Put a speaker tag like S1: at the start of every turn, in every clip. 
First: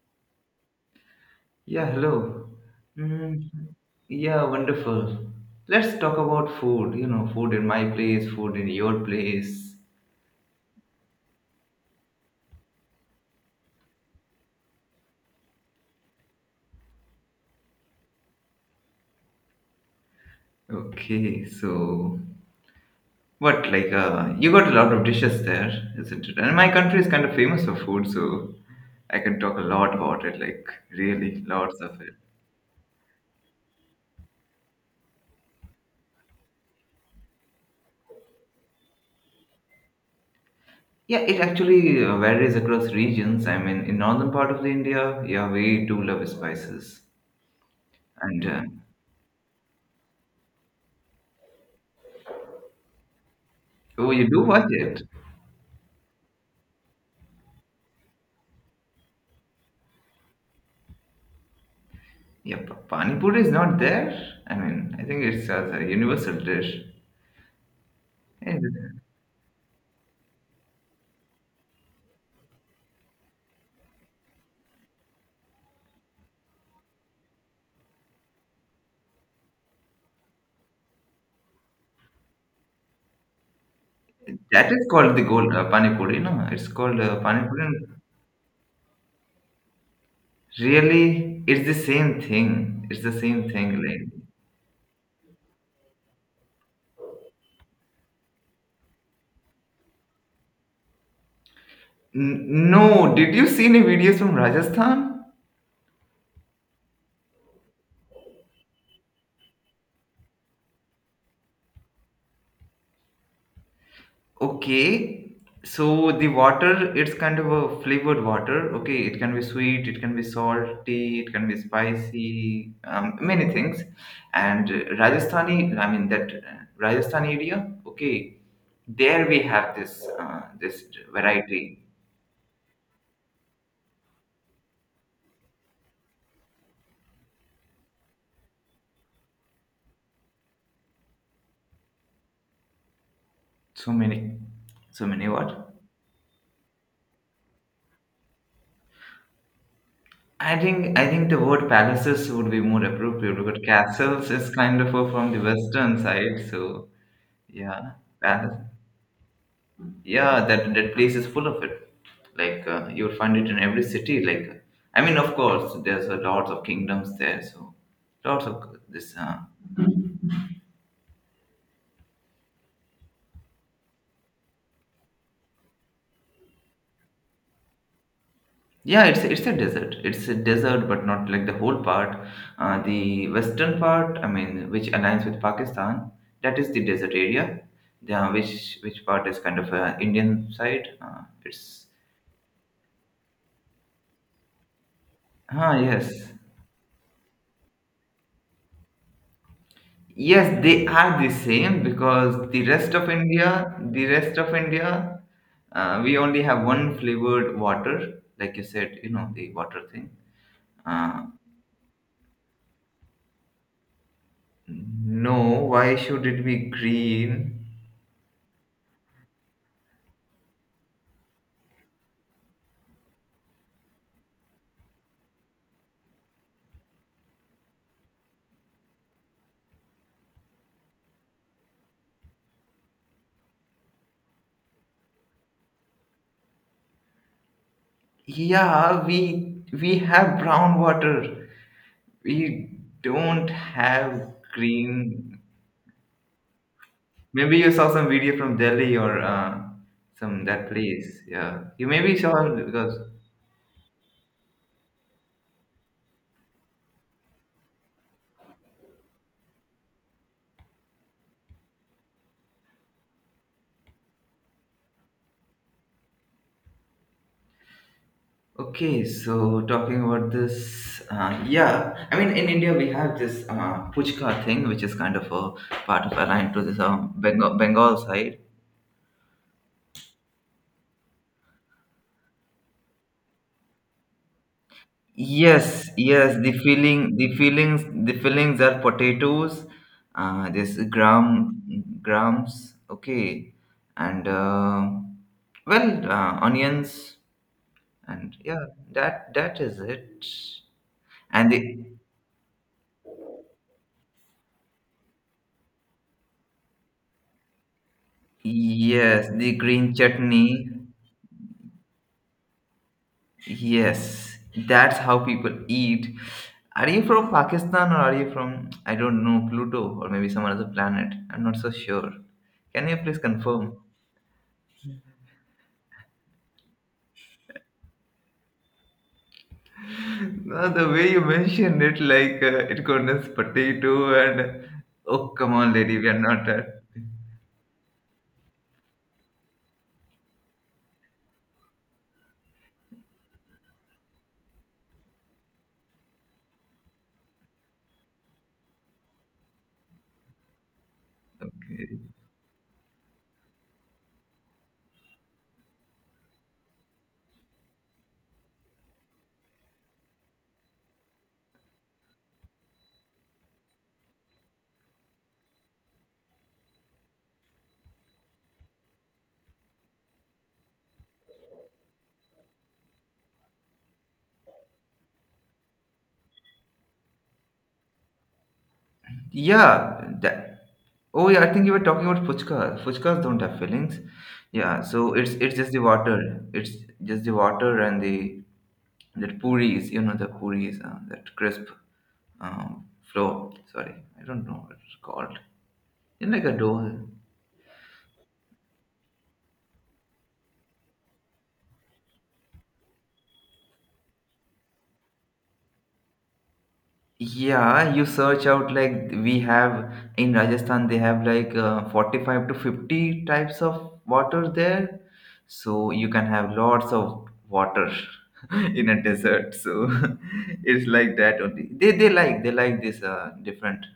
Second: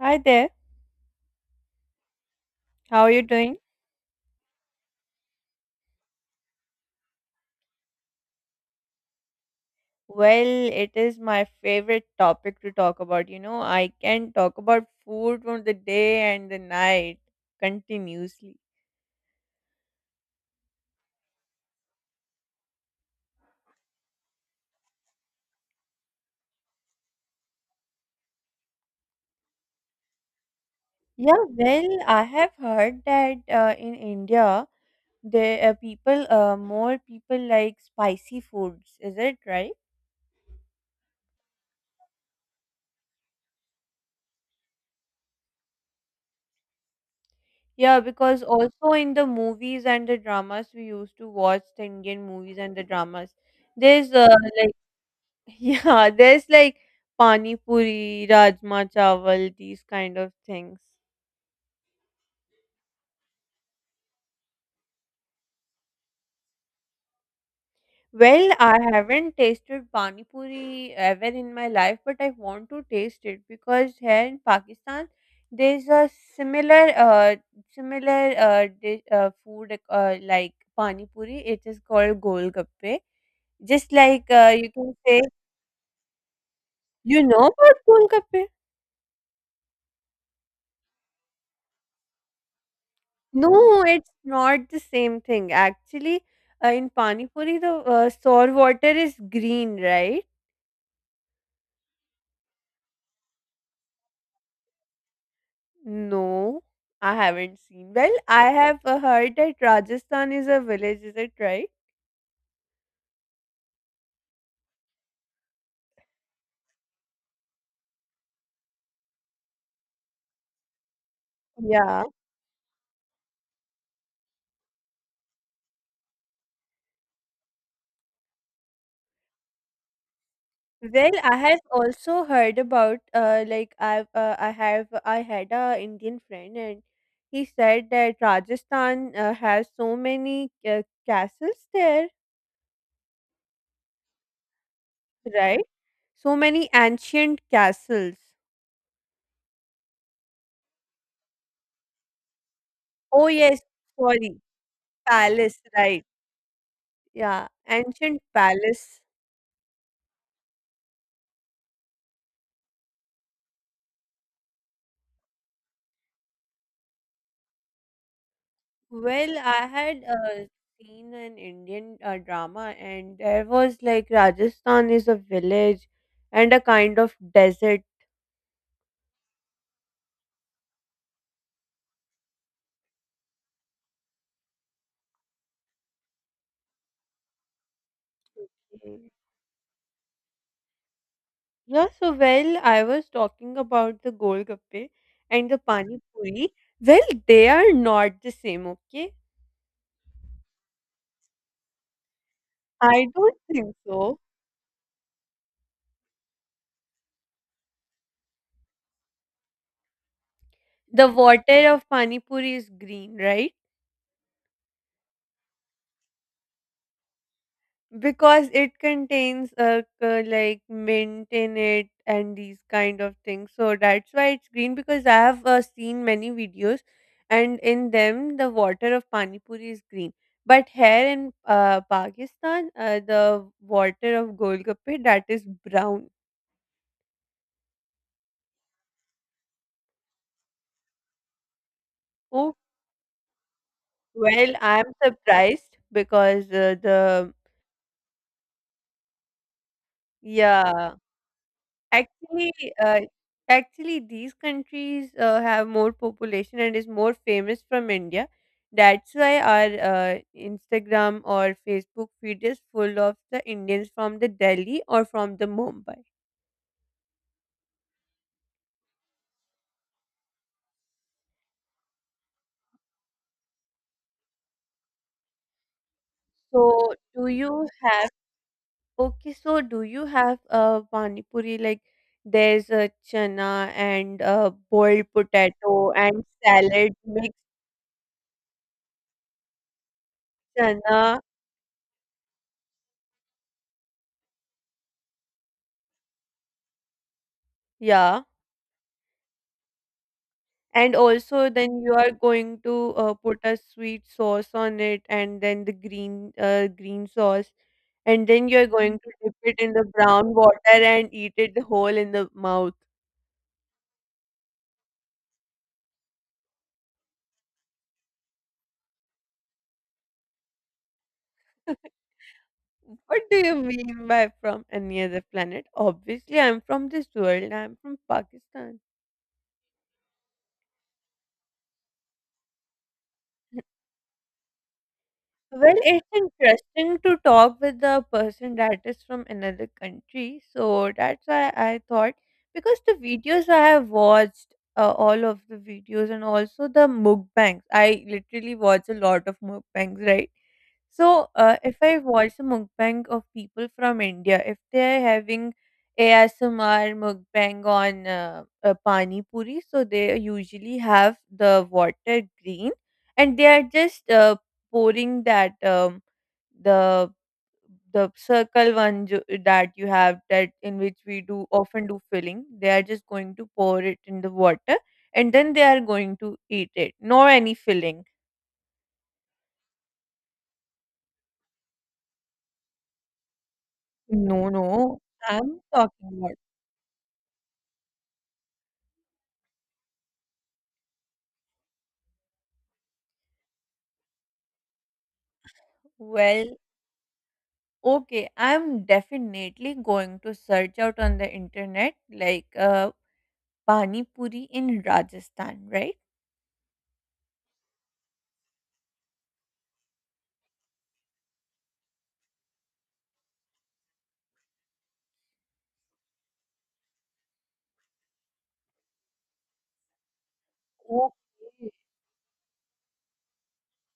S1: Hi there.
S2: Yeah, hello.
S1: How are you
S2: Mm,
S1: doing?
S2: yeah, wonderful. Let's talk about food, food in my place, food in your place.
S1: Well, it is my favorite topic to talk about. You know, I can talk about food from the day and the night continuously.
S2: Okay, so what, like, you got a lot of dishes there, isn't it? And my country is kind of famous for food, so I can talk a lot about it, like, really,
S1: Yeah,
S2: lots
S1: well,
S2: of it.
S1: I have heard that in India, the people, more people like spicy foods. Is it right?
S2: Yeah, it actually varies across regions. I mean, in northern part of the India, yeah, we do love spices.
S1: Yeah, because
S2: And,
S1: also in the movies and the dramas we used to watch, the Indian movies and the dramas,
S2: oh,
S1: there's
S2: you do watch it?
S1: Yeah, there's like pani puri, rajma chawal, these kind of things.
S2: Yeah, pani puri is not there. I mean, I think it's a universal dish.
S1: Well,
S2: Yeah,
S1: I haven't tasted pani puri ever in my life, but I want to taste it because here in Pakistan there's a similar uh similar dish, food like pani puri. It is called golgappe. Just like you
S2: that is
S1: can
S2: called
S1: say,
S2: the gold pani puri. No, it's called
S1: you know
S2: pani puri. And.
S1: about golgappe?
S2: Really, it's the same thing. It's the same thing.
S1: No, it's
S2: Like,
S1: not the same thing. Actually, in pani puri, the sour water is green, right?
S2: No, did you see any videos from Rajasthan?
S1: No, I haven't seen. Well, I have heard that Rajasthan is a village. Is it right?
S2: Okay, so the water, it's kind of a flavored water. Okay, it can be sweet, it can be salty, it can be
S1: Yeah.
S2: spicy, many things. And Rajasthani, I mean that Rajasthan area. Okay, there we have this
S1: Well, I have
S2: variety.
S1: also heard about like I've I have I had a Indian friend and he said that Rajasthan has so many castles there,
S2: So many, so many
S1: right?
S2: what?
S1: So many ancient castles.
S2: I think the word palaces would be more
S1: Oh,
S2: appropriate because
S1: yes,
S2: castles
S1: sorry,
S2: is kind of from the
S1: palace,
S2: western
S1: right.
S2: side. So
S1: Yeah,
S2: yeah,
S1: ancient
S2: palace.
S1: palace.
S2: Yeah, that place is full of it, like you'll find it in every city, like I mean, of course there's a lots of kingdoms there, so lots of this
S1: Well, I had seen an Indian drama, and there was like Rajasthan is a village and a kind of desert
S2: yeah, it's a desert, it's a desert, but not like the whole part. The western part, I mean, which aligns with Pakistan. That is the desert area. Yeah, which
S1: thing.
S2: part is kind of Indian side, it's.
S1: Yeah, so well, I was talking about the golgappe and the
S2: Ah,
S1: pani
S2: yes.
S1: puri. Well, they are not the same, okay?
S2: Yes, they are the same because the rest
S1: I
S2: of
S1: don't
S2: India,
S1: think
S2: the
S1: so.
S2: rest of India, we only have one flavored water, like you said, the water thing.
S1: The
S2: Uh,
S1: water of pani puri is green, right?
S2: no, why should it be green?
S1: Because it contains like mint in it and these kind of things, so that's why it's green, because I have seen many videos, and in them the water of pani puri is green. But here in Pakistan, the water of golgappe, that is brown.
S2: Yeah, we have brown water.
S1: Oh,
S2: We don't have
S1: well, I'm
S2: green.
S1: surprised because the
S2: Maybe you saw some video from Delhi or some that
S1: yeah
S2: place. Yeah, you maybe saw
S1: Actually,
S2: it because.
S1: uh, actually, these countries have more population and is more famous from India. That's why our Instagram or Facebook feed is full of the Indians from the Delhi or from the Mumbai.
S2: Okay, so talking about this, yeah, I mean, in India we have this puchka thing, which is kind of a part of aligned to this
S1: So, do
S2: Bengal,
S1: you
S2: Bengal
S1: have
S2: side.
S1: okay? So, do you have pani puri like there's a chana and boiled
S2: Yes,
S1: potato and
S2: yes, the
S1: salad
S2: feeling, the
S1: mixed
S2: feelings, the feelings are potatoes, this
S1: chana?
S2: grams, okay, and well, onions,
S1: Yeah.
S2: and yeah, that is it.
S1: And also
S2: And the
S1: then you are going to put a sweet sauce on it and then the green sauce, and then you're going to
S2: yes,
S1: dip
S2: the
S1: it in the
S2: green
S1: brown
S2: chutney.
S1: water and eat it whole in the mouth.
S2: Yes, that's how people eat. Are you from Pakistan, or are you from, I don't know, Pluto, or maybe some other planet? I'm not so sure. Can you please
S1: What do you
S2: confirm?
S1: mean by from any other planet? Obviously, I'm from this world. I'm from Pakistan.
S2: No, the way you mentioned it, like it contains potato and oh, come on,
S1: Well,
S2: lady,
S1: it's
S2: we are not at.
S1: interesting to talk with the person that is from another country. So that's why I thought, because the videos I have watched, all of the videos and also the mukbangs. I literally watch a lot of mukbangs, right? So, if
S2: Okay.
S1: I watch a mukbang of people from India, if they are having ASMR mukbang on pani puri, so they usually have the water green, and they are just pouring that the the circle one that you have, that in which we do often do filling. They are just going to pour it in the water, and then they are going to eat it. No any filling.
S2: Yeah, that. Oh yeah, I think you were talking about fuchkas. Fuchkas don't have fillings.
S1: No,
S2: Yeah,
S1: no,
S2: so it's
S1: I'm
S2: just the
S1: talking about.
S2: water. It's just the water and the that puris. You know the puris, that crisp um, flow. Sorry, I don't know what it's called. It's like a
S1: Well,
S2: dough.
S1: okay, I'm definitely going to search out on the internet like pani puri in Rajasthan, right?
S2: Yeah, you search out like we have in Rajasthan, they have like 45 to 50 types of water there. So you can have lots of water in a desert. So it's like that only.
S1: Okay.
S2: They like this different.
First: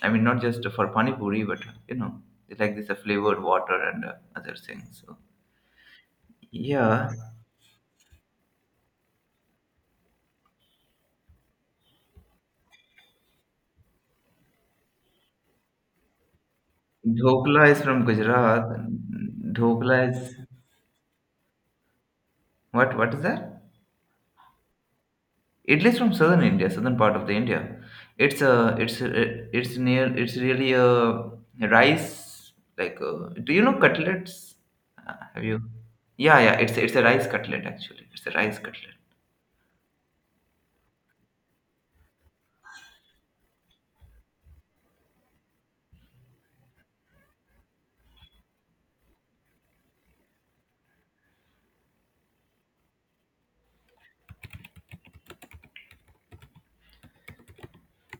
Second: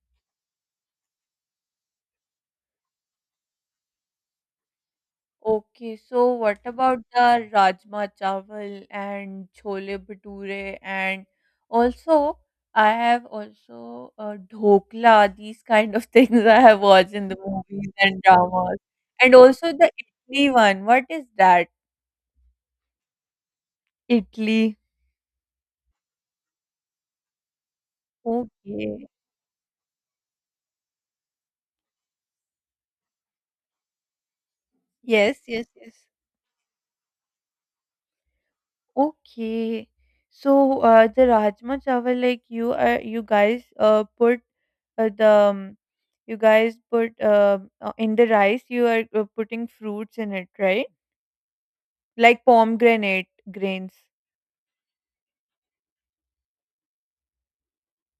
S2: I mean, not just for pani puri, but you know, they like this flavored water and other things. So
S1: Okay, so what about
S2: yeah,
S1: the rajma chawal and chole bhature, and also I have also dhokla, these kind of things I have watched in the
S2: dhokla is
S1: movies
S2: from
S1: and
S2: Gujarat.
S1: dramas. And also the
S2: Dhokla is
S1: Italy one. What is that?
S2: what? What is that?
S1: Italy.
S2: Italy's from southern India, southern part of the India. It's a, it's
S1: Okay.
S2: a, it's really a rice like. A, do you know cutlets?
S1: Yes,
S2: Have you?
S1: yes, yes.
S2: Yeah, yeah. It's a rice cutlet actually. It's a rice cutlet.
S1: Okay. So, the rajma chawal, like you guys, put uh, the, um, you guys put in the rice. You are putting fruits in it, right? Like pomegranate grains.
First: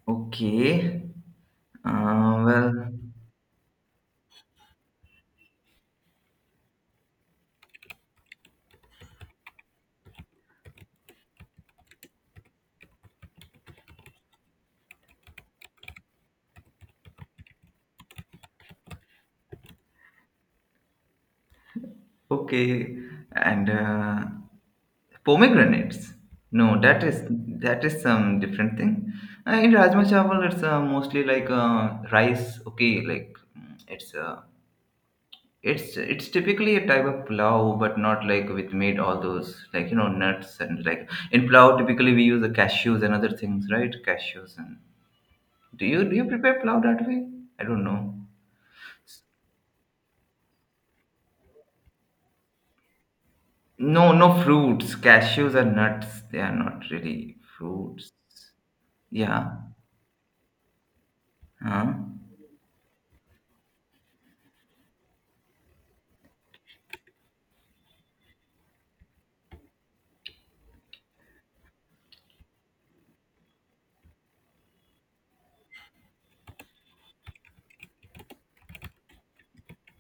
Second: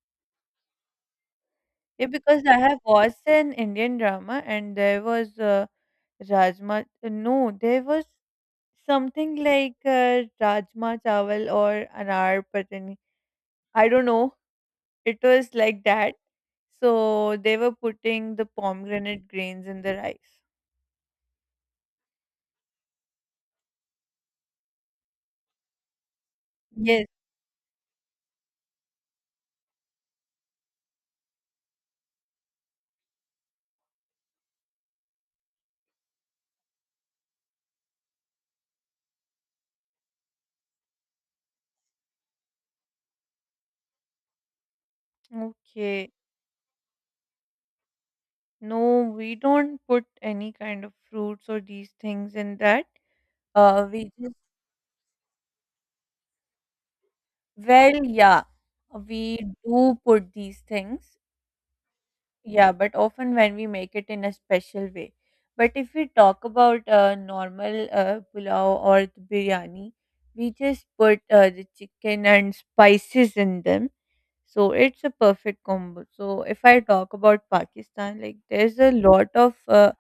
S2: Okay.
S1: Yeah, because I
S2: Well,
S1: have watched an Indian drama, and there was rajma. No, there was something like rajma chawal or anar patani. I don't know. It was like that. So they were putting the pomegranate grains in the rice.
S2: okay. And pomegranates. No, that
S1: Yes.
S2: is that is some different thing. In Rajma Chawal, it's mostly like rice. Okay, like it's it's typically a type of plow, but not like with made all those like nuts and like in plow. Typically, we use the cashews and other things, right? Cashews and do you
S1: Okay.
S2: do you prepare plow that way? I don't know.
S1: No, we don't put any kind of fruits or these things in that. Uh, we
S2: No,
S1: just,
S2: no fruits. Cashews are nuts. They are not really
S1: well,
S2: fruits.
S1: yeah, we
S2: Yeah.
S1: do put these things.
S2: Huh?
S1: Yeah, but often when we make it in a special way. But if we talk about normal pulao or the biryani, we just put the chicken and spices in them. So it's a perfect combo. So if I talk about Pakistan, like there's a lot of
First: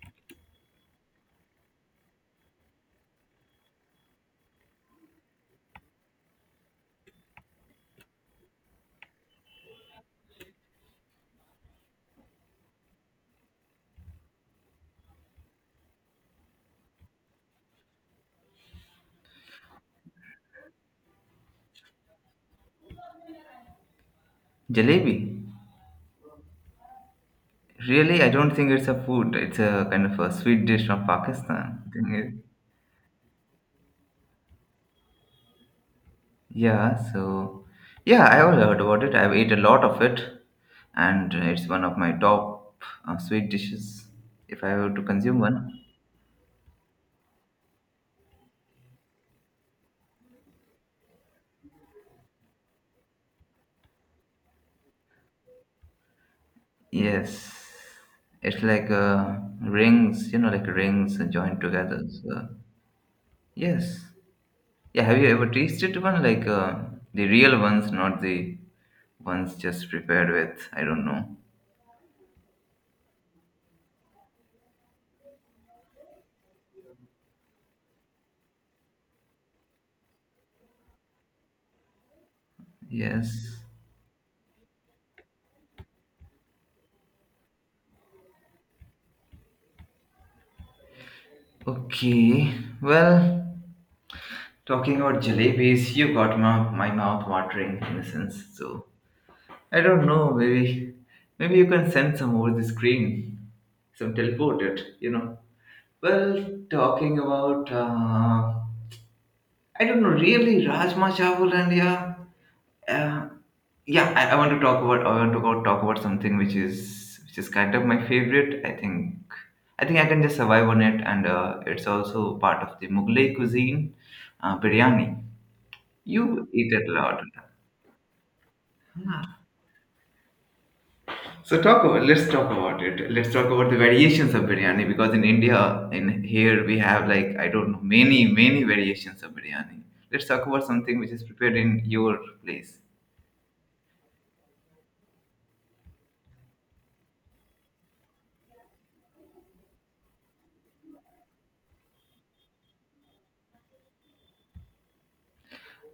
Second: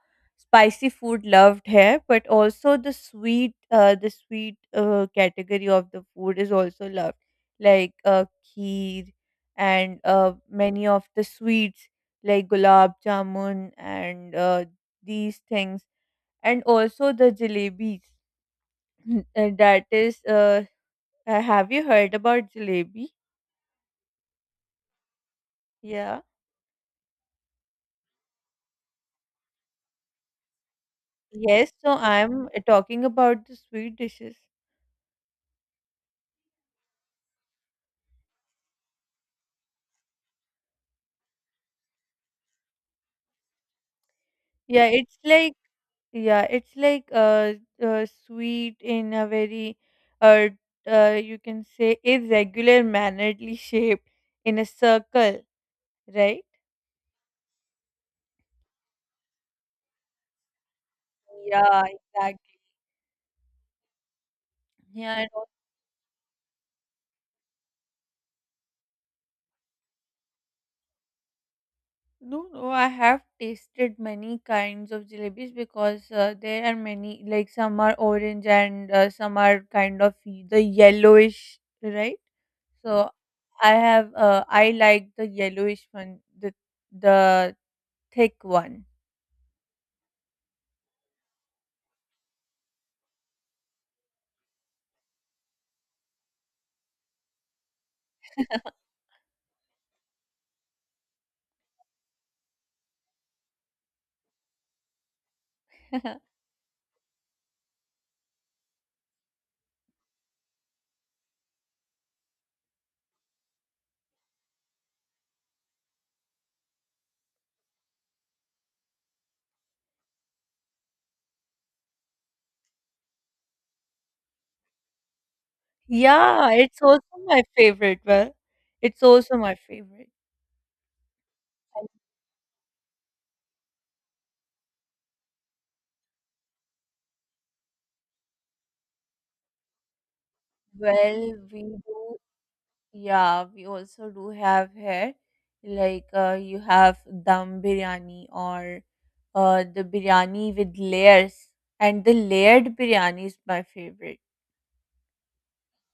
S1: spicy food loved here, but also the sweet category of the food is also loved, like kheer and many of the sweets, like gulab jamun and these things, and also the jalebis. Uh, that is, uh, have you heard about jalebi?
S2: Jalebi.
S1: Yeah.
S2: Really, I don't think it's a food. It's a kind of a sweet dish from
S1: Yes,
S2: Pakistan.
S1: so
S2: Thing is-.
S1: I'm talking about the sweet dishes.
S2: Yeah, so yeah, I have heard about it. I've ate a lot of it, and it's one of my top sweet dishes if I
S1: Yeah,
S2: were to
S1: it's
S2: consume
S1: like
S2: one.
S1: yeah, it's like sweet in a very uh, you can say irregular mannerly shape, in a circle, right?
S2: Yes, it's like rings, like rings joined
S1: Yeah,
S2: together. So
S1: exactly.
S2: yes, yeah. Have
S1: Yeah,
S2: you
S1: and
S2: ever
S1: al-
S2: tasted one like the real ones, not the ones just prepared with? I don't know.
S1: no, no, I have tasted many kinds of jalebis, because there are many, like some are orange and some are kind of the yellowish, right? So
S2: Yes.
S1: I have I like the yellowish one, the thick one.
S2: Okay. Well. Talking about jalebis, you got my mouth watering in a sense. So I don't know, maybe you can send some over the screen, some teleport it. Well, talking about I don't know really Rajma Chawal and yeah, uh, yeah. I want to talk about I want to go talk about something which is kind of my favorite. I think I can just survive on it, and it's also part of the Mughlai cuisine, biryani. You
S1: Yeah,
S2: eat
S1: it's
S2: it a
S1: also my favorite. Well, it's
S2: lot.
S1: also my favorite.
S2: So talk
S1: As
S2: about let's talk about it. Let's talk about the variations of biryani because in India, in here we have like I don't know many variations of biryani. Let's talk about something which
S1: well,
S2: is prepared
S1: we
S2: in
S1: do,
S2: your place.
S1: yeah, we also do have here, like you have dum biryani or the biryani with layers, and the layered biryani is my favorite.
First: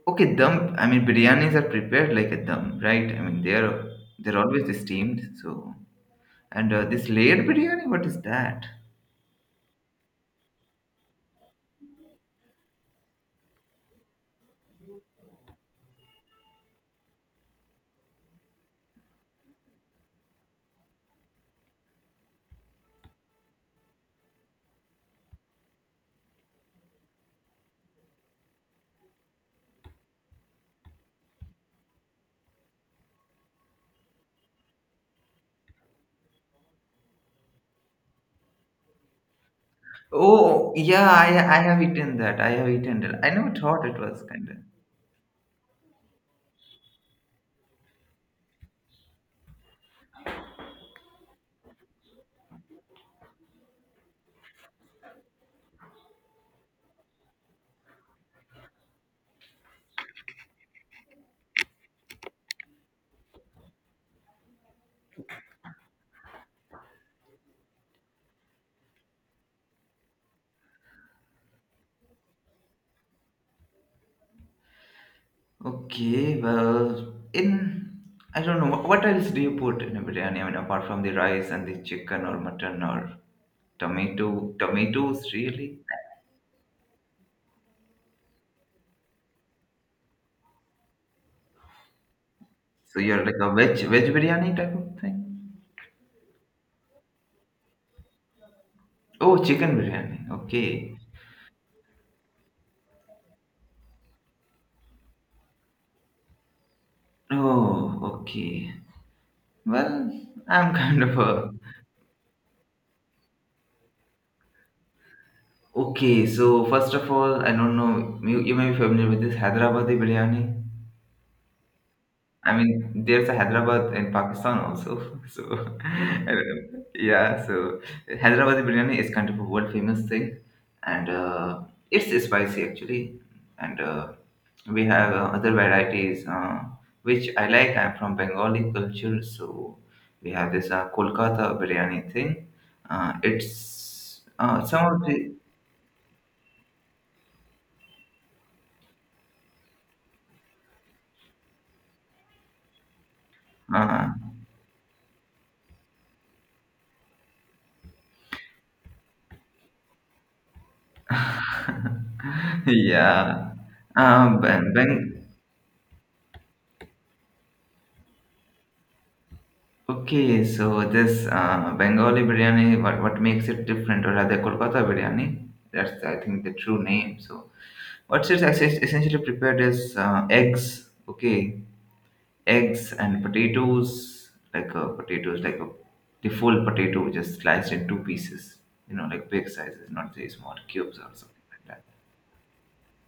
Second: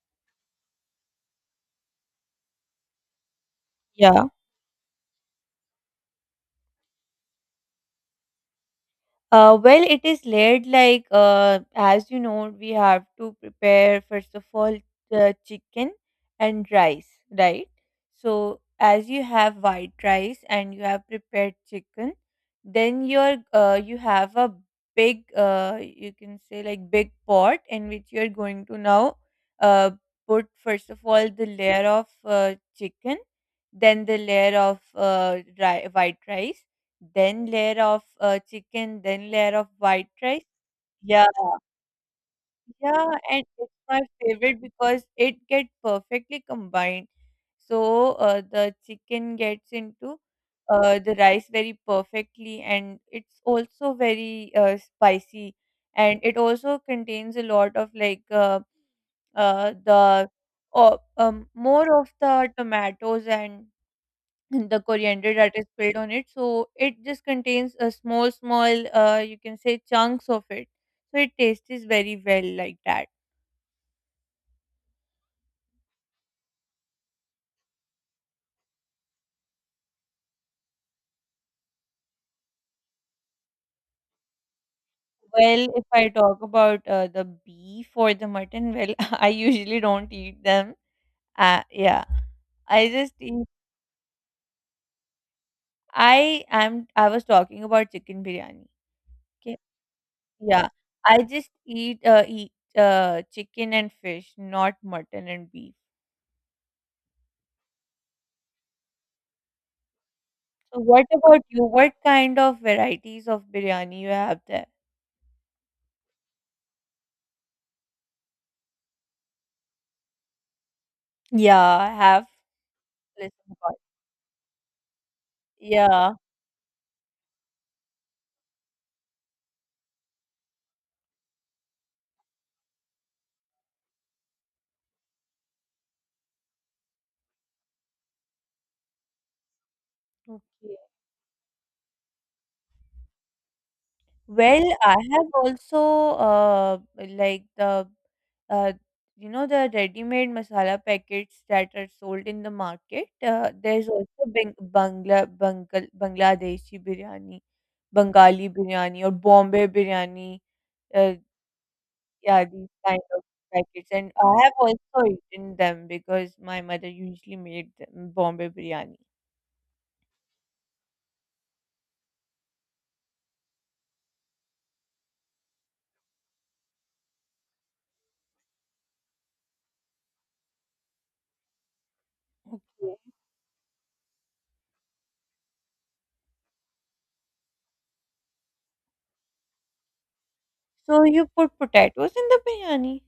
S2: Okay, dum. I mean biryanis are prepared like a dum, right? I mean they're
S1: Yeah.
S2: they're always steamed. So and this layered biryani, what is that?
S1: Well, it is laid like as you know, we have to prepare first of all the chicken and rice, right? So as you have white rice and you have prepared chicken, then you have a big you can say like big pot in which you are going to now uh, put first of all the layer of chicken, then the layer of white rice, then layer of chicken, then layer of white rice.
S2: Oh yeah,
S1: Yeah.
S2: I have eaten that. I have eaten
S1: Yeah,
S2: that. I
S1: and
S2: never
S1: it's
S2: thought it
S1: my
S2: was kind of.
S1: favorite because it get perfectly combined. So, the chicken gets into the rice very perfectly, and it's also very spicy, and it also contains a lot of like, uh, the, more of the tomatoes and the coriander that is spilled on it, so it just contains a small small you can say chunks of it, so it tastes very well like that.
S2: Okay, well, in I don't know what else do you put in a biryani? I mean, apart from the rice and the chicken or mutton or tomatoes
S1: Well,
S2: really.
S1: if I talk about the beef or the mutton, well, I usually don't eat them. Yeah I
S2: So
S1: just
S2: you're like
S1: eat.
S2: a veg biryani type of thing.
S1: I am. I was talking about chicken biryani.
S2: Oh,
S1: Okay.
S2: chicken biryani.
S1: Yeah.
S2: Okay.
S1: I just eat chicken and fish, not mutton and beef.
S2: Oh, okay. Well, I'm
S1: So
S2: kind
S1: what
S2: of
S1: about
S2: a
S1: you? What kind of varieties of biryani you have there?
S2: okay. So first of all, I don't know. You may be familiar with this Hyderabadi biryani.
S1: Yeah, I have
S2: I mean, there's a
S1: listened about.
S2: Hyderabad in Pakistan also. So,
S1: Yeah.
S2: I don't know. Yeah, so Hyderabad biryani is kind of a world famous thing, and it's spicy actually. And we have other varieties which I like. I'm from Bengali culture, so we have this
S1: Okay.
S2: Kolkata biryani thing. It's
S1: Well,
S2: some
S1: I
S2: of the
S1: have also like the uh you know the ready-made masala packets that are sold in the market. There's
S2: uh,
S1: also Bangladeshi biryani, Bengali biryani or Bombay biryani. Uh, yeah, these kind of
S2: yeah.
S1: packets, and
S2: Um,
S1: I have
S2: Ben,
S1: also
S2: Ben,
S1: eaten them because my mother usually made them, Bombay biryani.
S2: okay, so this Bengali biryani, what makes it different, or rather Kolkata biryani? That's I think the true name. So what's it essentially prepared is eggs, okay, eggs
S1: Okay.
S2: and potatoes, like a, the full potato just sliced in two pieces, you know, like big sizes, not the small cubes
S1: So
S2: or
S1: you
S2: something
S1: put
S2: like that.
S1: potatoes in the biryani?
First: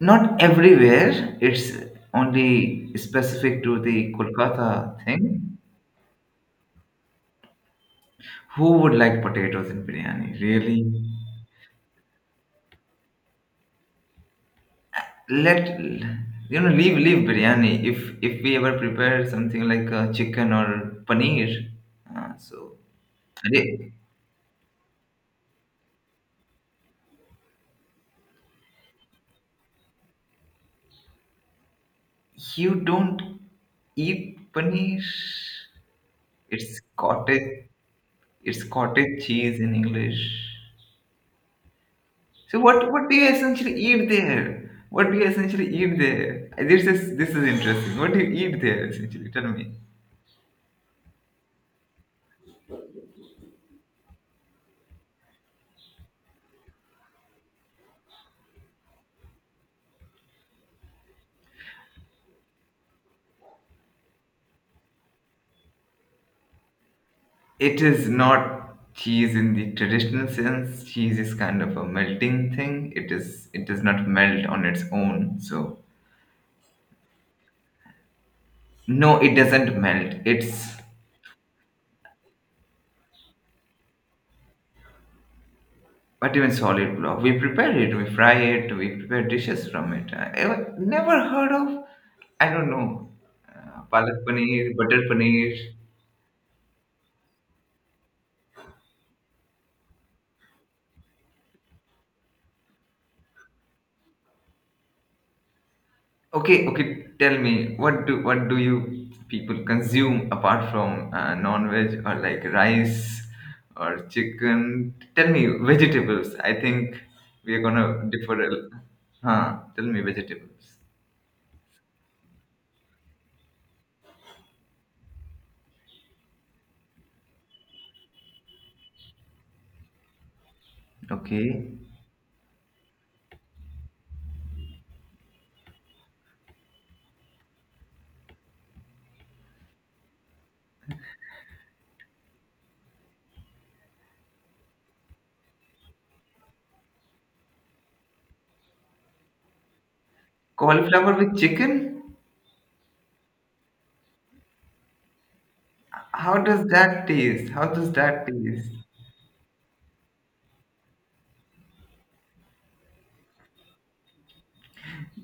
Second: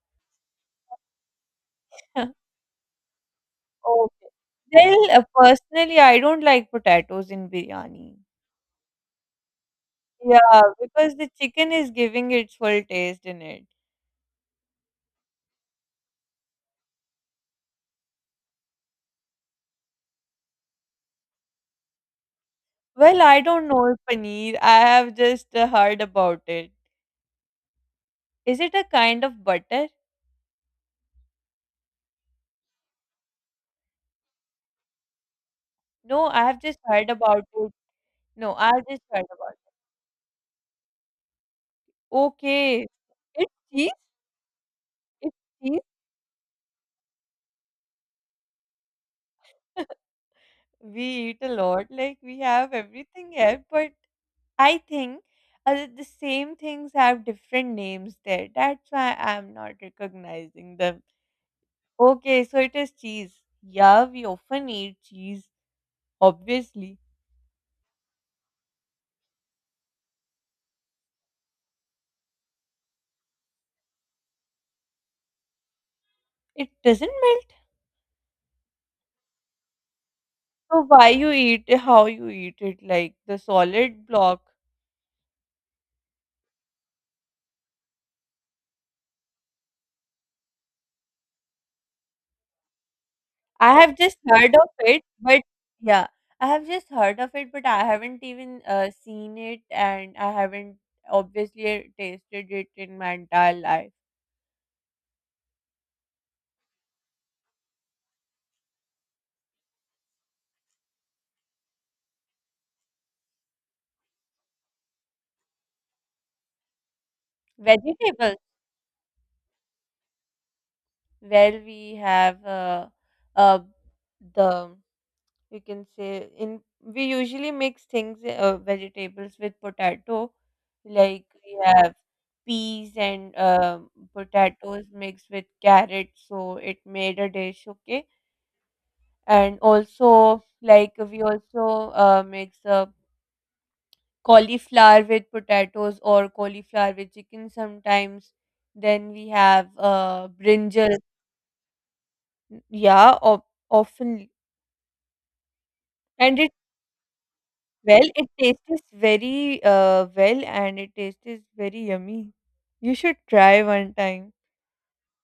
S2: Not everywhere. It's only specific to the
S1: Okay.
S2: Kolkata
S1: Well,
S2: thing.
S1: personally, I don't like potatoes in biryani.
S2: Who would like potatoes in biryani?
S1: Yeah,
S2: Really?
S1: because the chicken is giving its full taste in it.
S2: Let you know leave biryani, if we ever prepare something like chicken or paneer, so
S1: Well, I don't
S2: Re-
S1: know paneer. I have just heard about it. Is it a kind of butter?
S2: you don't eat paneer?
S1: No, I have just
S2: It's
S1: heard about
S2: cottage,
S1: it. No,
S2: it's
S1: I have just
S2: cottage
S1: heard about
S2: cheese
S1: it.
S2: in English. So what
S1: Okay.
S2: do you
S1: It's
S2: essentially
S1: cheese?
S2: eat there? What do you
S1: It's
S2: essentially
S1: cheese?
S2: eat there? This is interesting. What do you eat there essentially? Tell me.
S1: We eat a lot, like we have everything here, but I think the same things have different names there. That's why I'm not recognizing them. Okay, so it is cheese. Yeah, we often eat cheese, obviously.
S2: It is not cheese in the traditional sense. Cheese is kind of a melting thing. It does not melt on its own. So
S1: It doesn't melt.
S2: no, it doesn't melt. It's
S1: So why you eat, how you eat it, like the solid block?
S2: what even solid block. We prepare it, we fry it, we prepare dishes from it. I never heard of I don't know.
S1: I have just
S2: Palak
S1: heard of
S2: paneer, butter
S1: it, but
S2: paneer.
S1: yeah, I have just heard of it, but I haven't even seen it, and I haven't obviously tasted it in my entire life.
S2: Okay, okay. Tell me, what do you people consume apart from non-veg or like rice or chicken? Tell me vegetables. I think we are gonna
S1: Vegetables.
S2: differ. Huh? Tell me vegetables.
S1: Well, we have uh, the you can say in we usually mix things vegetables with potato, like we
S2: Okay.
S1: have peas and potatoes mixed with carrots, so it made a dish. Okay, and also like we also mix cauliflower with potatoes or cauliflower with chicken sometimes. Then we have brinjal,
S2: Cauliflower with chicken?
S1: yeah, of often.
S2: How
S1: And it
S2: does that taste? How does
S1: well,
S2: that
S1: it
S2: taste?
S1: tastes very well, and it tastes very yummy. You should try one time.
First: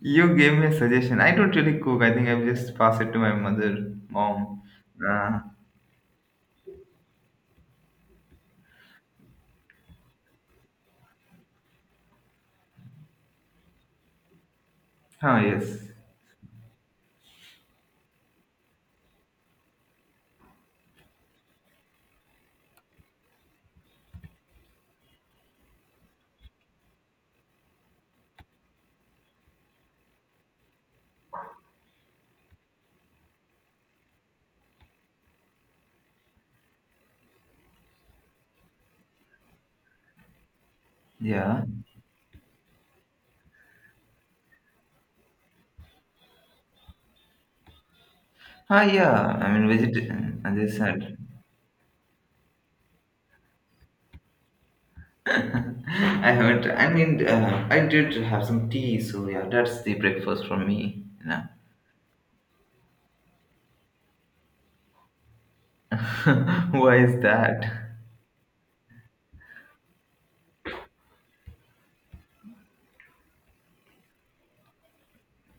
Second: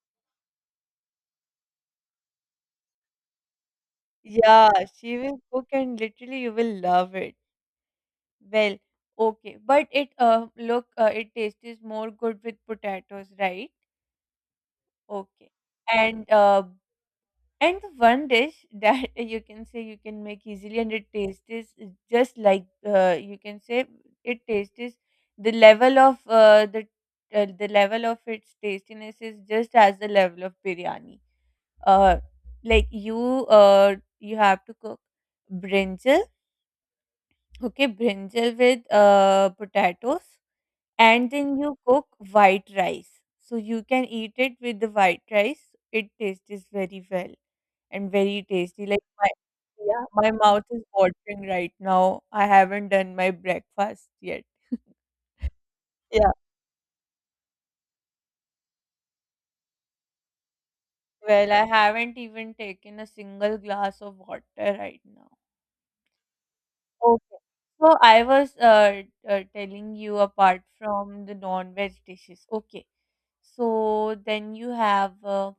S2: You gave me a suggestion. I don't really cook. I think I will just pass it to my mom.
S1: Yeah, she
S2: Uh,
S1: will cook, and literally, you will love it. Well, okay, but it tastes more good with potatoes, right?
S2: huh?
S1: Okay,
S2: Yes.
S1: and uh, And the one dish that you can say you can make easily and it tastes is just like you can say it tastes is the level of the level of its tastiness is just as the level of biryani. Uh, like you have to cook brinjal, okay, brinjal with potatoes, and then
S2: Yeah.
S1: you cook white rice. So you can eat it with the white rice. It tastes very well and very
S2: Ah,
S1: tasty. Like my
S2: yeah. I mean,
S1: Yeah,
S2: veget.
S1: my
S2: As
S1: mouth
S2: I
S1: is
S2: said,
S1: watering right now. I haven't done my breakfast yet.
S2: I
S1: Yeah.
S2: haven't. I mean, I did have some tea, so yeah, that's the breakfast for me. Yeah.
S1: Well, I haven't even taken a single glass of water right now.
S2: Why is
S1: Okay.
S2: that?
S1: So I was telling you apart from the non-veg dishes. Okay. So then you have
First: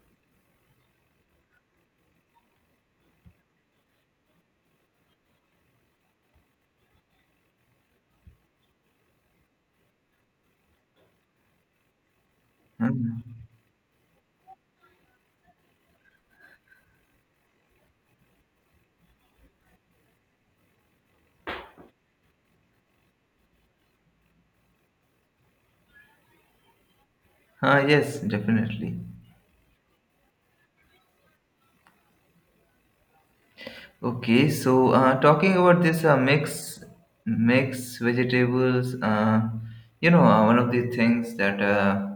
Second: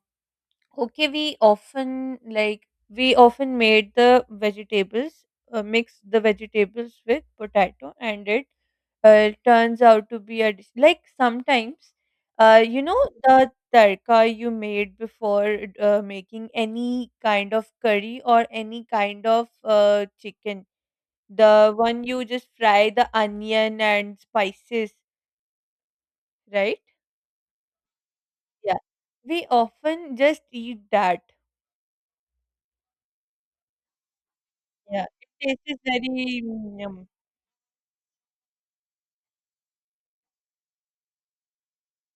S1: Okay, we often we often made the vegetables, mix the vegetables with potato, and it turns out to be a dish. Like sometimes, you know
S2: Hmm.
S1: the tarka you made before making any kind of curry or any kind of chicken. The one you just fry the onion and spices, right?
S2: Ah, yes,
S1: Yeah.
S2: definitely.
S1: We often just eat that.
S2: Okay, so
S1: Yeah.
S2: talking
S1: It
S2: about
S1: tastes
S2: this
S1: very
S2: mix, mix vegetables. One of the things that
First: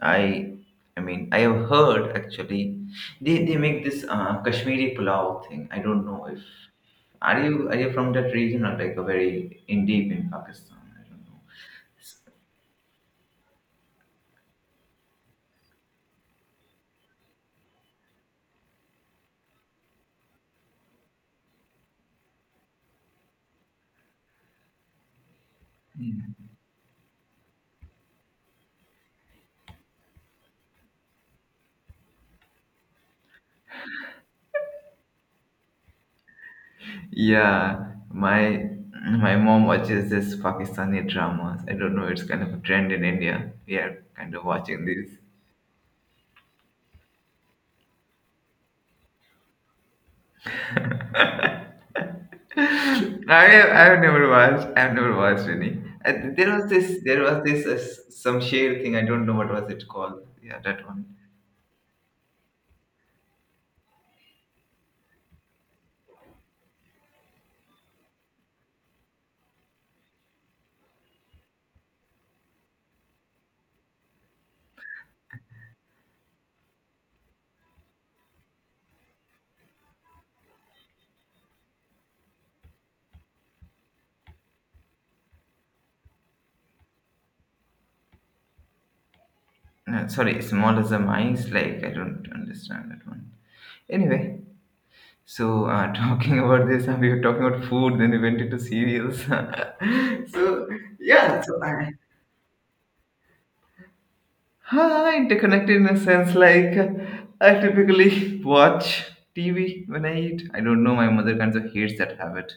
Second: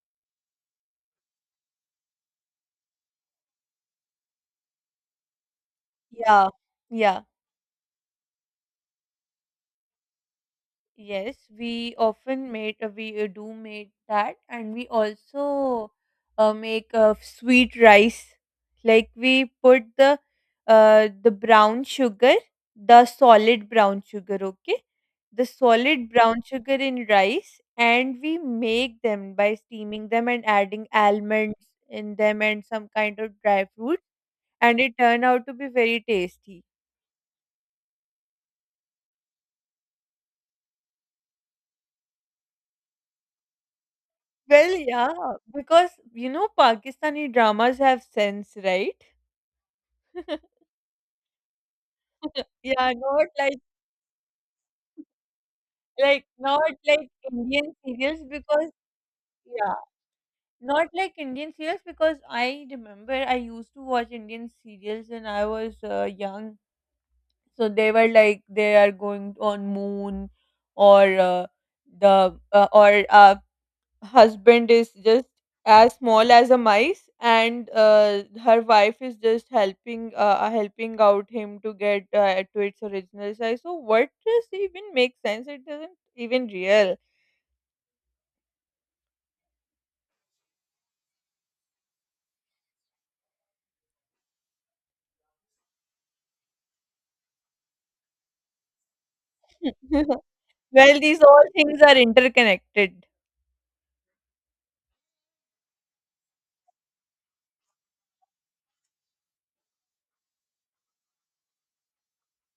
S2: I, I mean, I have heard actually, they make this Kashmiri pulao thing. I don't know if
S1: Yeah, yeah,
S2: are you from that region or like a very in deep in Pakistan? I don't
S1: yes. We
S2: know.
S1: often made we do made that, and we also make sweet rice. Like we put the brown sugar, the solid brown sugar, okay, the solid brown sugar in rice, and we make them by steaming them and adding almonds in them and some kind of dry fruit, and it turned out to be very tasty.
S2: Yeah, my my mom watches this Pakistani dramas. I don't know, it's kind of a trend in India. We are kind of
S1: Well,
S2: watching these.
S1: yeah, because you know Pakistani dramas have sense, right? Yeah, not like
S2: I've never watched. I've never watched any.
S1: like
S2: There
S1: not
S2: was this.
S1: like
S2: There was this
S1: Indian serials
S2: some
S1: because
S2: share thing. I don't know what was
S1: yeah,
S2: it called. Yeah, that
S1: not
S2: one.
S1: like Indian serials because I remember I used to watch Indian serials when I was young. So they were like they are going on moon or the or husband is just as small as a mice and her wife is just helping helping out him to get to its original size so what does even make sense it doesn't even real.
S2: No, sorry, small as a mice. Like, I don't understand that one. Anyway, talking about this, and we were talking about food, then we went into cereals. so,
S1: Well, these
S2: yeah,
S1: all things are interconnected.
S2: I interconnected in a sense I typically watch TV when I eat. I don't know, my mother kind of hates that habit.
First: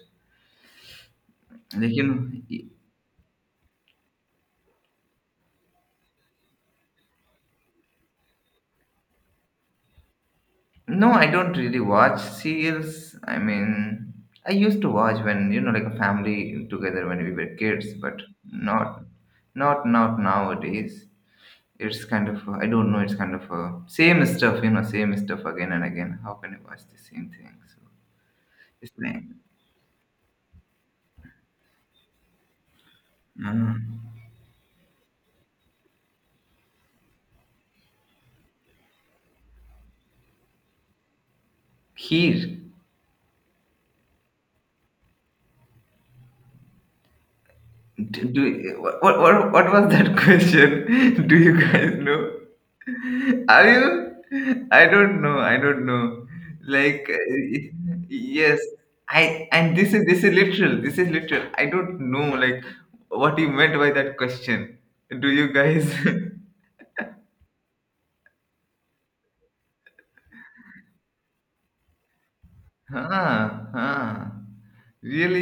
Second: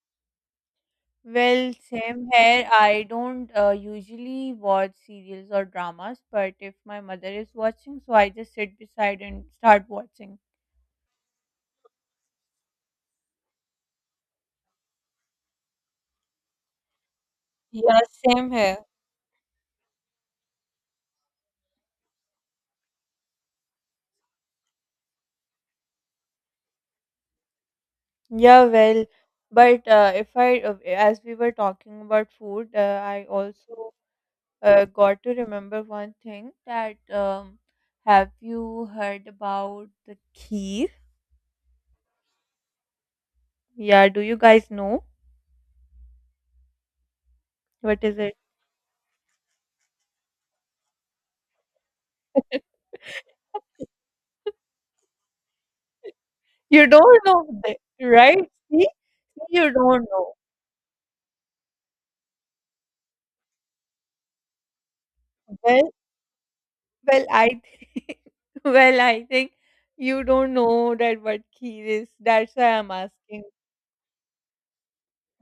S1: Well,
S2: Like, you know,
S1: same
S2: y-
S1: here. I don't usually watch serials or dramas, but if my mother is watching, so I just sit beside and start watching.
S2: no, I don't really watch serials. I mean, I used to watch when, you know, like a family together when we were kids,
S1: Yeah,
S2: but
S1: same here.
S2: not, not, not nowadays. It's I don't know, it's kind of same stuff, you know, same stuff again and again. How can you watch the same thing? So
S1: Yeah,
S2: it's
S1: well,
S2: like,
S1: but if I, as we were talking about food, I also
S2: uh,
S1: got to remember one thing that have you heard about the kheer?
S2: here,
S1: Yeah, do you guys know what is it?
S2: what was that question? Do you guys know? Are you? I don't know.
S1: You don't know, right?
S2: Yes,
S1: See, you
S2: and
S1: don't
S2: this is
S1: know.
S2: literal, this is literal. I don't know, like, what you meant by that question. Do you
S1: Well,
S2: guys?
S1: well, well, I think you don't know that what kheer is. That's why I'm asking.
S2: Huh, huh.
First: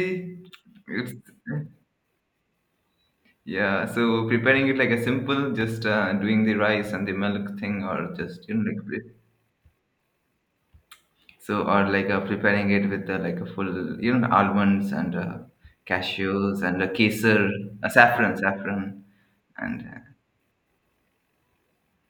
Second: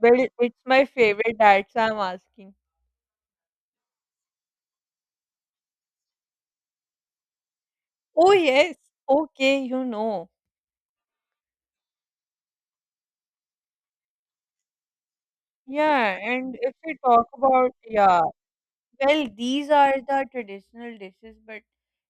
S1: Well, it's my
S2: It's,
S1: favorite. That's why I'm asking.
S2: yeah, so preparing it like a simple, just doing the rice and the milk thing, or
S1: Oh,
S2: just, you know,
S1: yes. Okay, you know.
S2: so, or preparing it with like a full, you know, almonds and
S1: Yeah, and
S2: cashews
S1: if
S2: and uh,
S1: we talk
S2: kesar,
S1: about, yeah,
S2: saffron, saffron,
S1: well, these
S2: and
S1: are
S2: uh,
S1: the traditional dishes, but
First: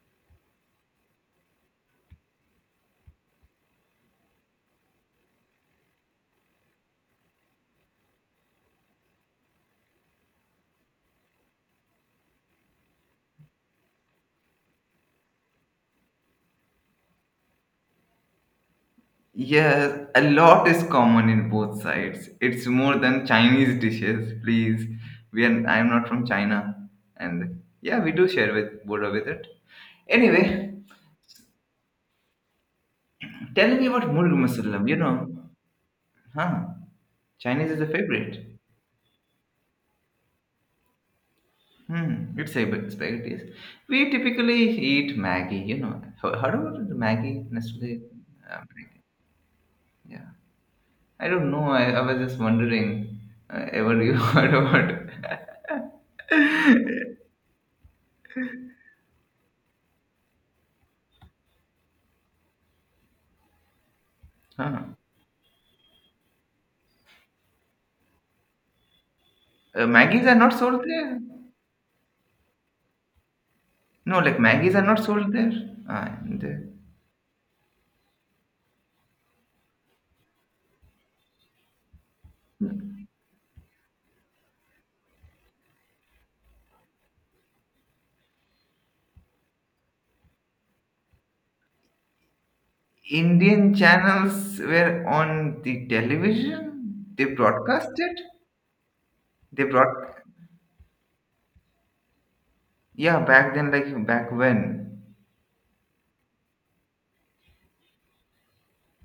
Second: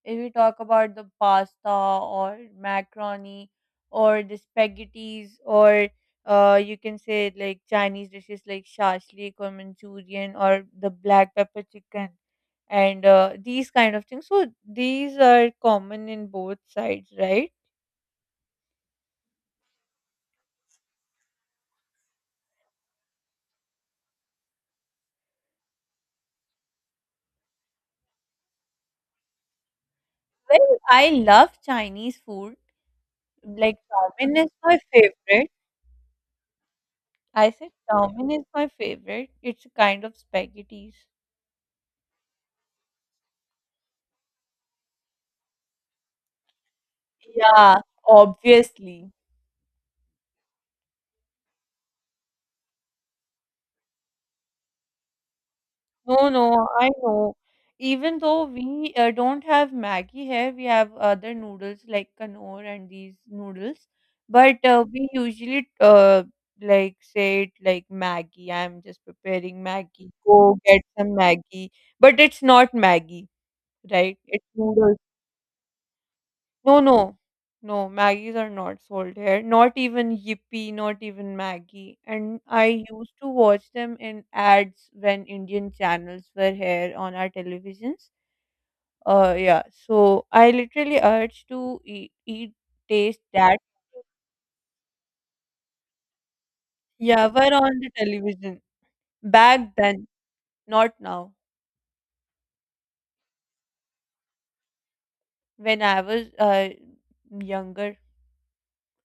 S1: if we talk about the pasta or macaroni or the spaghettis or you can say like Chinese dishes like shashlik or Manchurian or the black pepper chicken and these kind of things. So these are common in both sides, right?
S2: yes, a lot is common in both sides. It's more than Chinese dishes, please. I'm not from China, and yeah, we do share with border with it. Anyway,
S1: Well, I love Chinese food.
S2: tell
S1: Like
S2: me about Mulg
S1: Chowmein is my
S2: Masallam. You know,
S1: favorite.
S2: huh?
S1: I
S2: Chinese
S1: said
S2: is a
S1: Chowmein is
S2: favorite.
S1: my favorite. It's a kind of spaghettis.
S2: Hmm, it's favorite spaghetti. We typically eat Maggie. You know, heard about Maggie?
S1: Yeah,
S2: Nestle, Maggi.
S1: obviously.
S2: Yeah. I don't know. I was just wondering, ever you heard about?
S1: No, no, I know. Even though we don't have Maggie here, we have other noodles like Knorr and these noodles. But
S2: Huh.
S1: we usually like say it like Maggie. I'm just preparing Maggie.
S2: Maggies are not
S1: Go
S2: sold
S1: get some
S2: there.
S1: Maggie. But it's not Maggie, right?
S2: No, like
S1: It's
S2: Maggies are
S1: noodles.
S2: not sold there. Ah, and
S1: No, no, no. Maggies are not sold here. Not even Yippee, not even Maggie. And I used to watch them in ads when Indian channels were here on our televisions. Yeah. So I literally urge to taste that.
S2: Indian channels were on the television. They
S1: Yeah, were on the
S2: broadcast it.
S1: television
S2: They
S1: back then,
S2: brought,
S1: not now.
S2: yeah, back then, like back when.
S1: When I was younger,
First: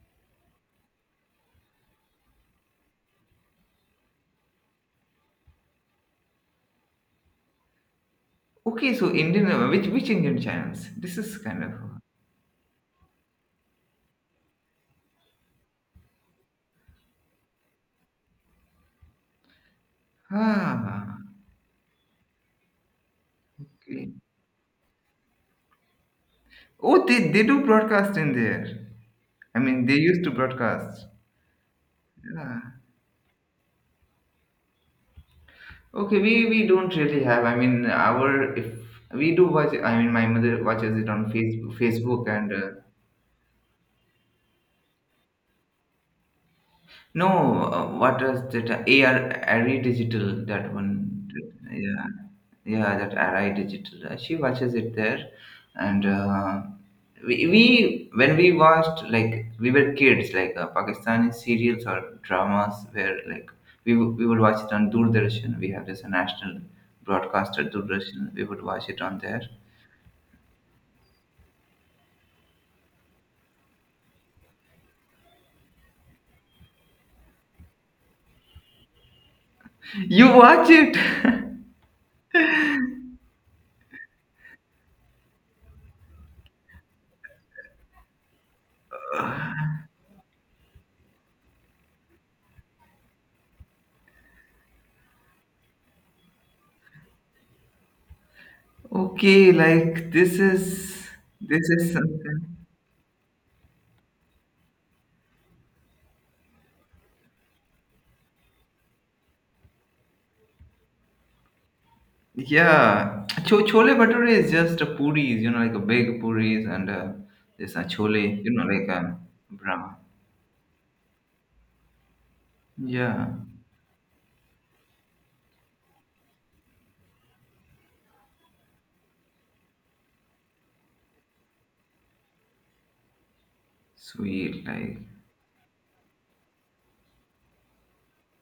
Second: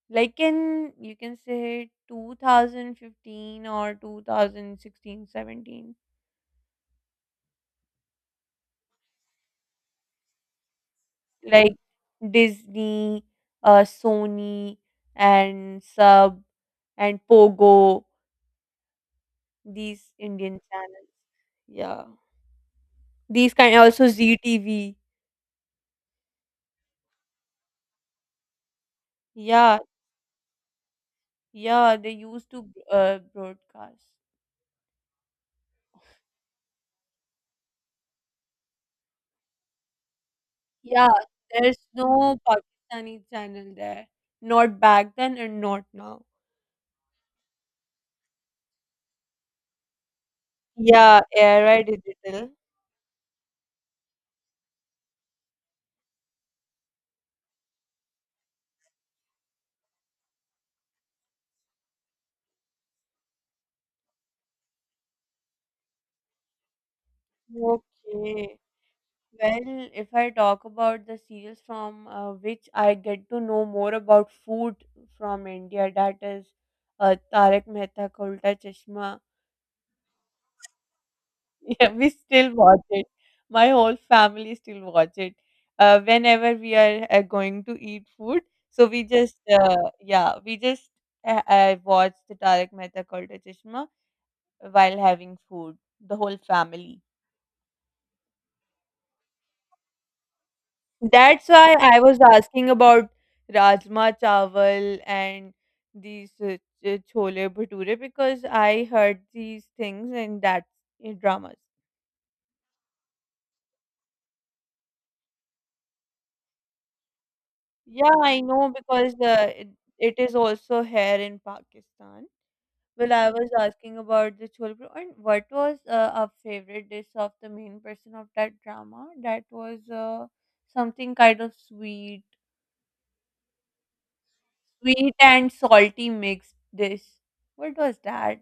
S1: like in you can say 2015 or 2016, 17.
S2: Okay, so Indian which Indian channels? This is kind of
S1: Like Disney, Sony, and Sub and Pogo, these Indian channels.
S2: ah.
S1: Yeah, these kind also
S2: Okay.
S1: ZTV.
S2: Oh, they do broadcast in there. I
S1: Yeah,
S2: mean, they used to broadcast.
S1: yeah, they used
S2: Yeah.
S1: to broadcast.
S2: Okay, we don't really have. I mean, our if we do watch. I mean, my mother watches it
S1: Yeah,
S2: on Facebook,
S1: there's
S2: Facebook
S1: no
S2: and
S1: Pakistani channel there, not back then and not now.
S2: no, what was that? AR, Arri Digital, that one.
S1: Yeah, Era
S2: Yeah,
S1: Digital.
S2: yeah, that Arai Digital. She watches it there, and we when we watched like we were kids, Pakistani serials or dramas, where like we would watch it on Doordarshan. We have this national broadcaster Doordarshan. We
S1: Okay.
S2: would watch it on there.
S1: Well, if I talk about the serials from which I get to know more about food from India, that is Tarak Mehta Ka Ulta Chashma.
S2: You watch it,
S1: Yeah, we still watch it. My whole family still watch it. Whenever we are going to eat food, so we just watch the Tarak Mehta Ka Ulta Chashma while having food. The whole family.
S2: okay? Like
S1: That's
S2: this
S1: why
S2: is
S1: I was
S2: something.
S1: asking about Rajma Chawal and these Chole Bhature because I heard these things in that in dramas.
S2: Yeah, chole bhature is just a puris, you know, like a big puris and this
S1: Yeah,
S2: chole,
S1: I
S2: you know,
S1: know
S2: like
S1: because
S2: a brahma.
S1: it is also here in Pakistan. Well,
S2: Yeah,
S1: I was asking about the Chole Bhature and what was our favorite dish of the main person of that drama? That was something kind of sweet,
S2: sweet. Like,
S1: sweet and salty mixed dish. What was that?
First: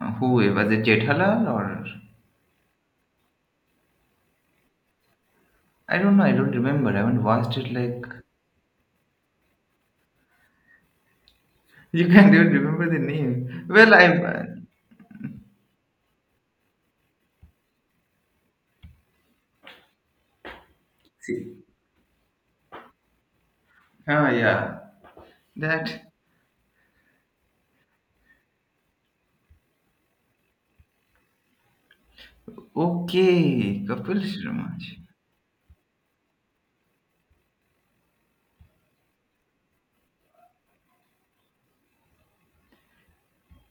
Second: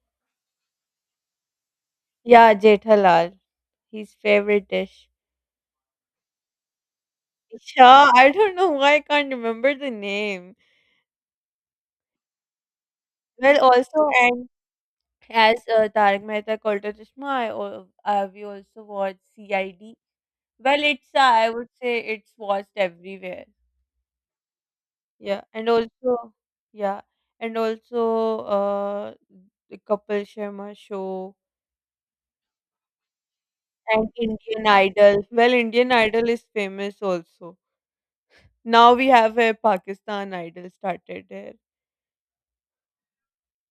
S2: who was it? Jethalal or
S1: Yeah, Jethalal. His favorite dish.
S2: I don't know. I don't remember. I haven't watched it. Like
S1: Yeah, I don't know why I can't remember the name.
S2: you can't even remember the
S1: Well,
S2: name. Well, I
S1: also, and as Tarak Mehta ka Ulta Chashma, we also watched CID. Well, it's I
S2: see.
S1: would say it's watched everywhere.
S2: Oh yeah,
S1: Yeah, and
S2: that
S1: also, yeah, and also the Kapil Sharma show
S2: okay.
S1: and
S2: Kapil
S1: Indian
S2: Sharma.
S1: Idol. Well, Indian Idol is famous also. Now we have a Pakistan Idol started.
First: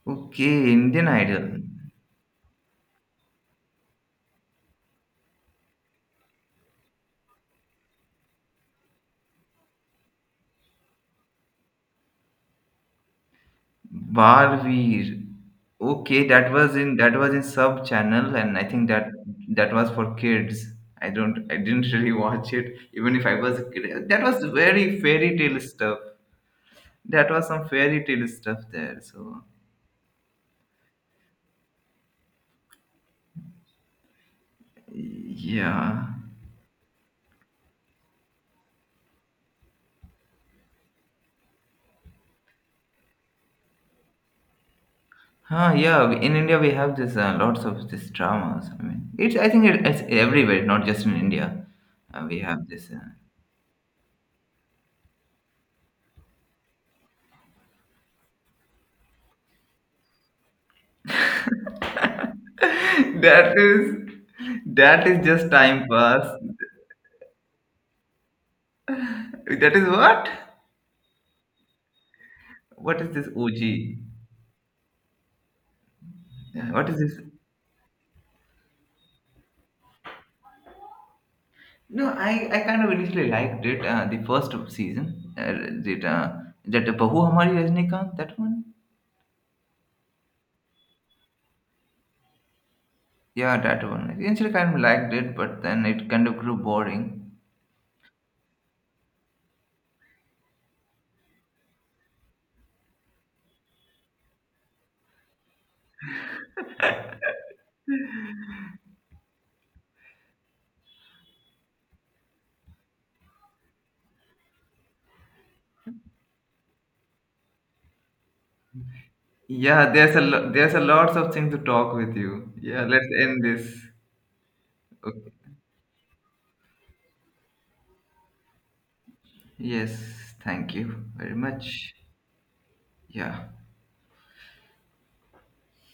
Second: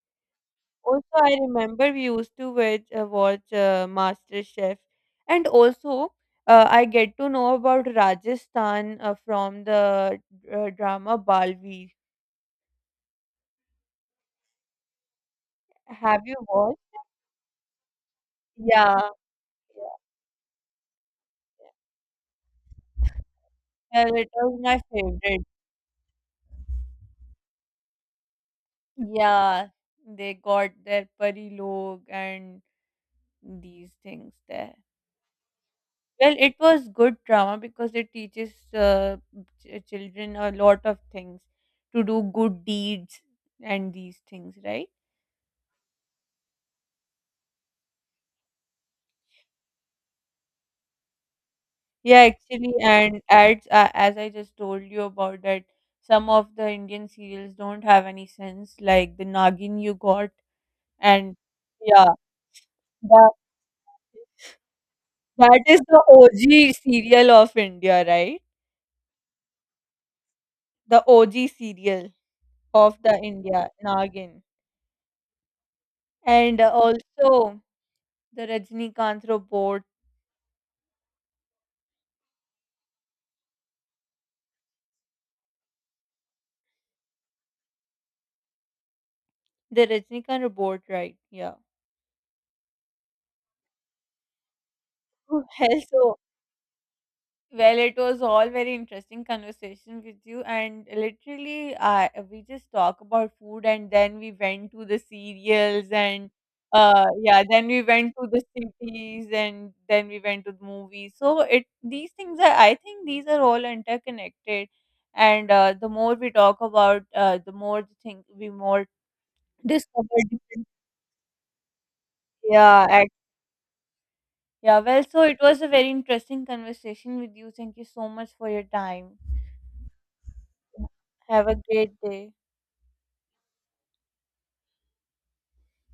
S2: Okay,
S1: Also,
S2: Indian
S1: I
S2: Idol.
S1: remember we used to watch MasterChef. And also, I get to know about Rajasthan from the drama Balveer.
S2: Barveer. Okay,
S1: Have you watched?
S2: that was in sub channel, and I think that
S1: Yeah,
S2: that was
S1: yeah.
S2: for kids. I didn't really watch it, even if I was a kid.
S1: Well,
S2: That
S1: it
S2: was
S1: was my
S2: very fairy
S1: favorite.
S2: tale stuff. That was some fairy tale stuff there. So
S1: Yeah, they got their pari log and these things there.
S2: yeah,
S1: Well, it was good drama because it teaches children a lot of things to do good deeds and these things, right?
S2: huh? Yeah, in India we have this lots of this dramas. I mean, it's I think it, it's everywhere, not just in India.
S1: Yeah,
S2: We have
S1: actually,
S2: this.
S1: and ads, as I just told you about that, some of the Indian serials don't have any sense, like the Nagin you got, and yeah, that,
S2: That is that is just
S1: that is
S2: time
S1: the
S2: pass.
S1: OG serial of India, right?
S2: That is what.
S1: The OG serial
S2: What
S1: of
S2: is
S1: the
S2: this
S1: India,
S2: OG?
S1: Nagin. And
S2: Yeah, what is this?
S1: also the Rajinikanth robot.
S2: No, I kind of initially liked it. The first season, that uh, that Bahu Hamari Rajnikant, that one.
S1: The Rajnikant report, right? Yeah.
S2: Yeah, that one. I initially kind of liked it,
S1: Oh,
S2: but
S1: hell,
S2: then it
S1: so
S2: kind of grew boring.
S1: well, it was all very interesting conversation with you, and literally, we just talk about food, and then we went to the cereals, and yeah, then we went to the cities, and then we went to the movies. So it these things are, I think, these are all interconnected, and the more we talk about, the more the thing we more
S2: Yeah,
S1: discover different.
S2: there's a lots of things to talk with you. Yeah,
S1: Yeah,
S2: let's end this.
S1: yeah, well, so it
S2: Okay.
S1: was a very interesting conversation with you. Thank you so much for your time.
S2: Yes, thank you very
S1: Have a great
S2: much.
S1: day.
S2: Yeah.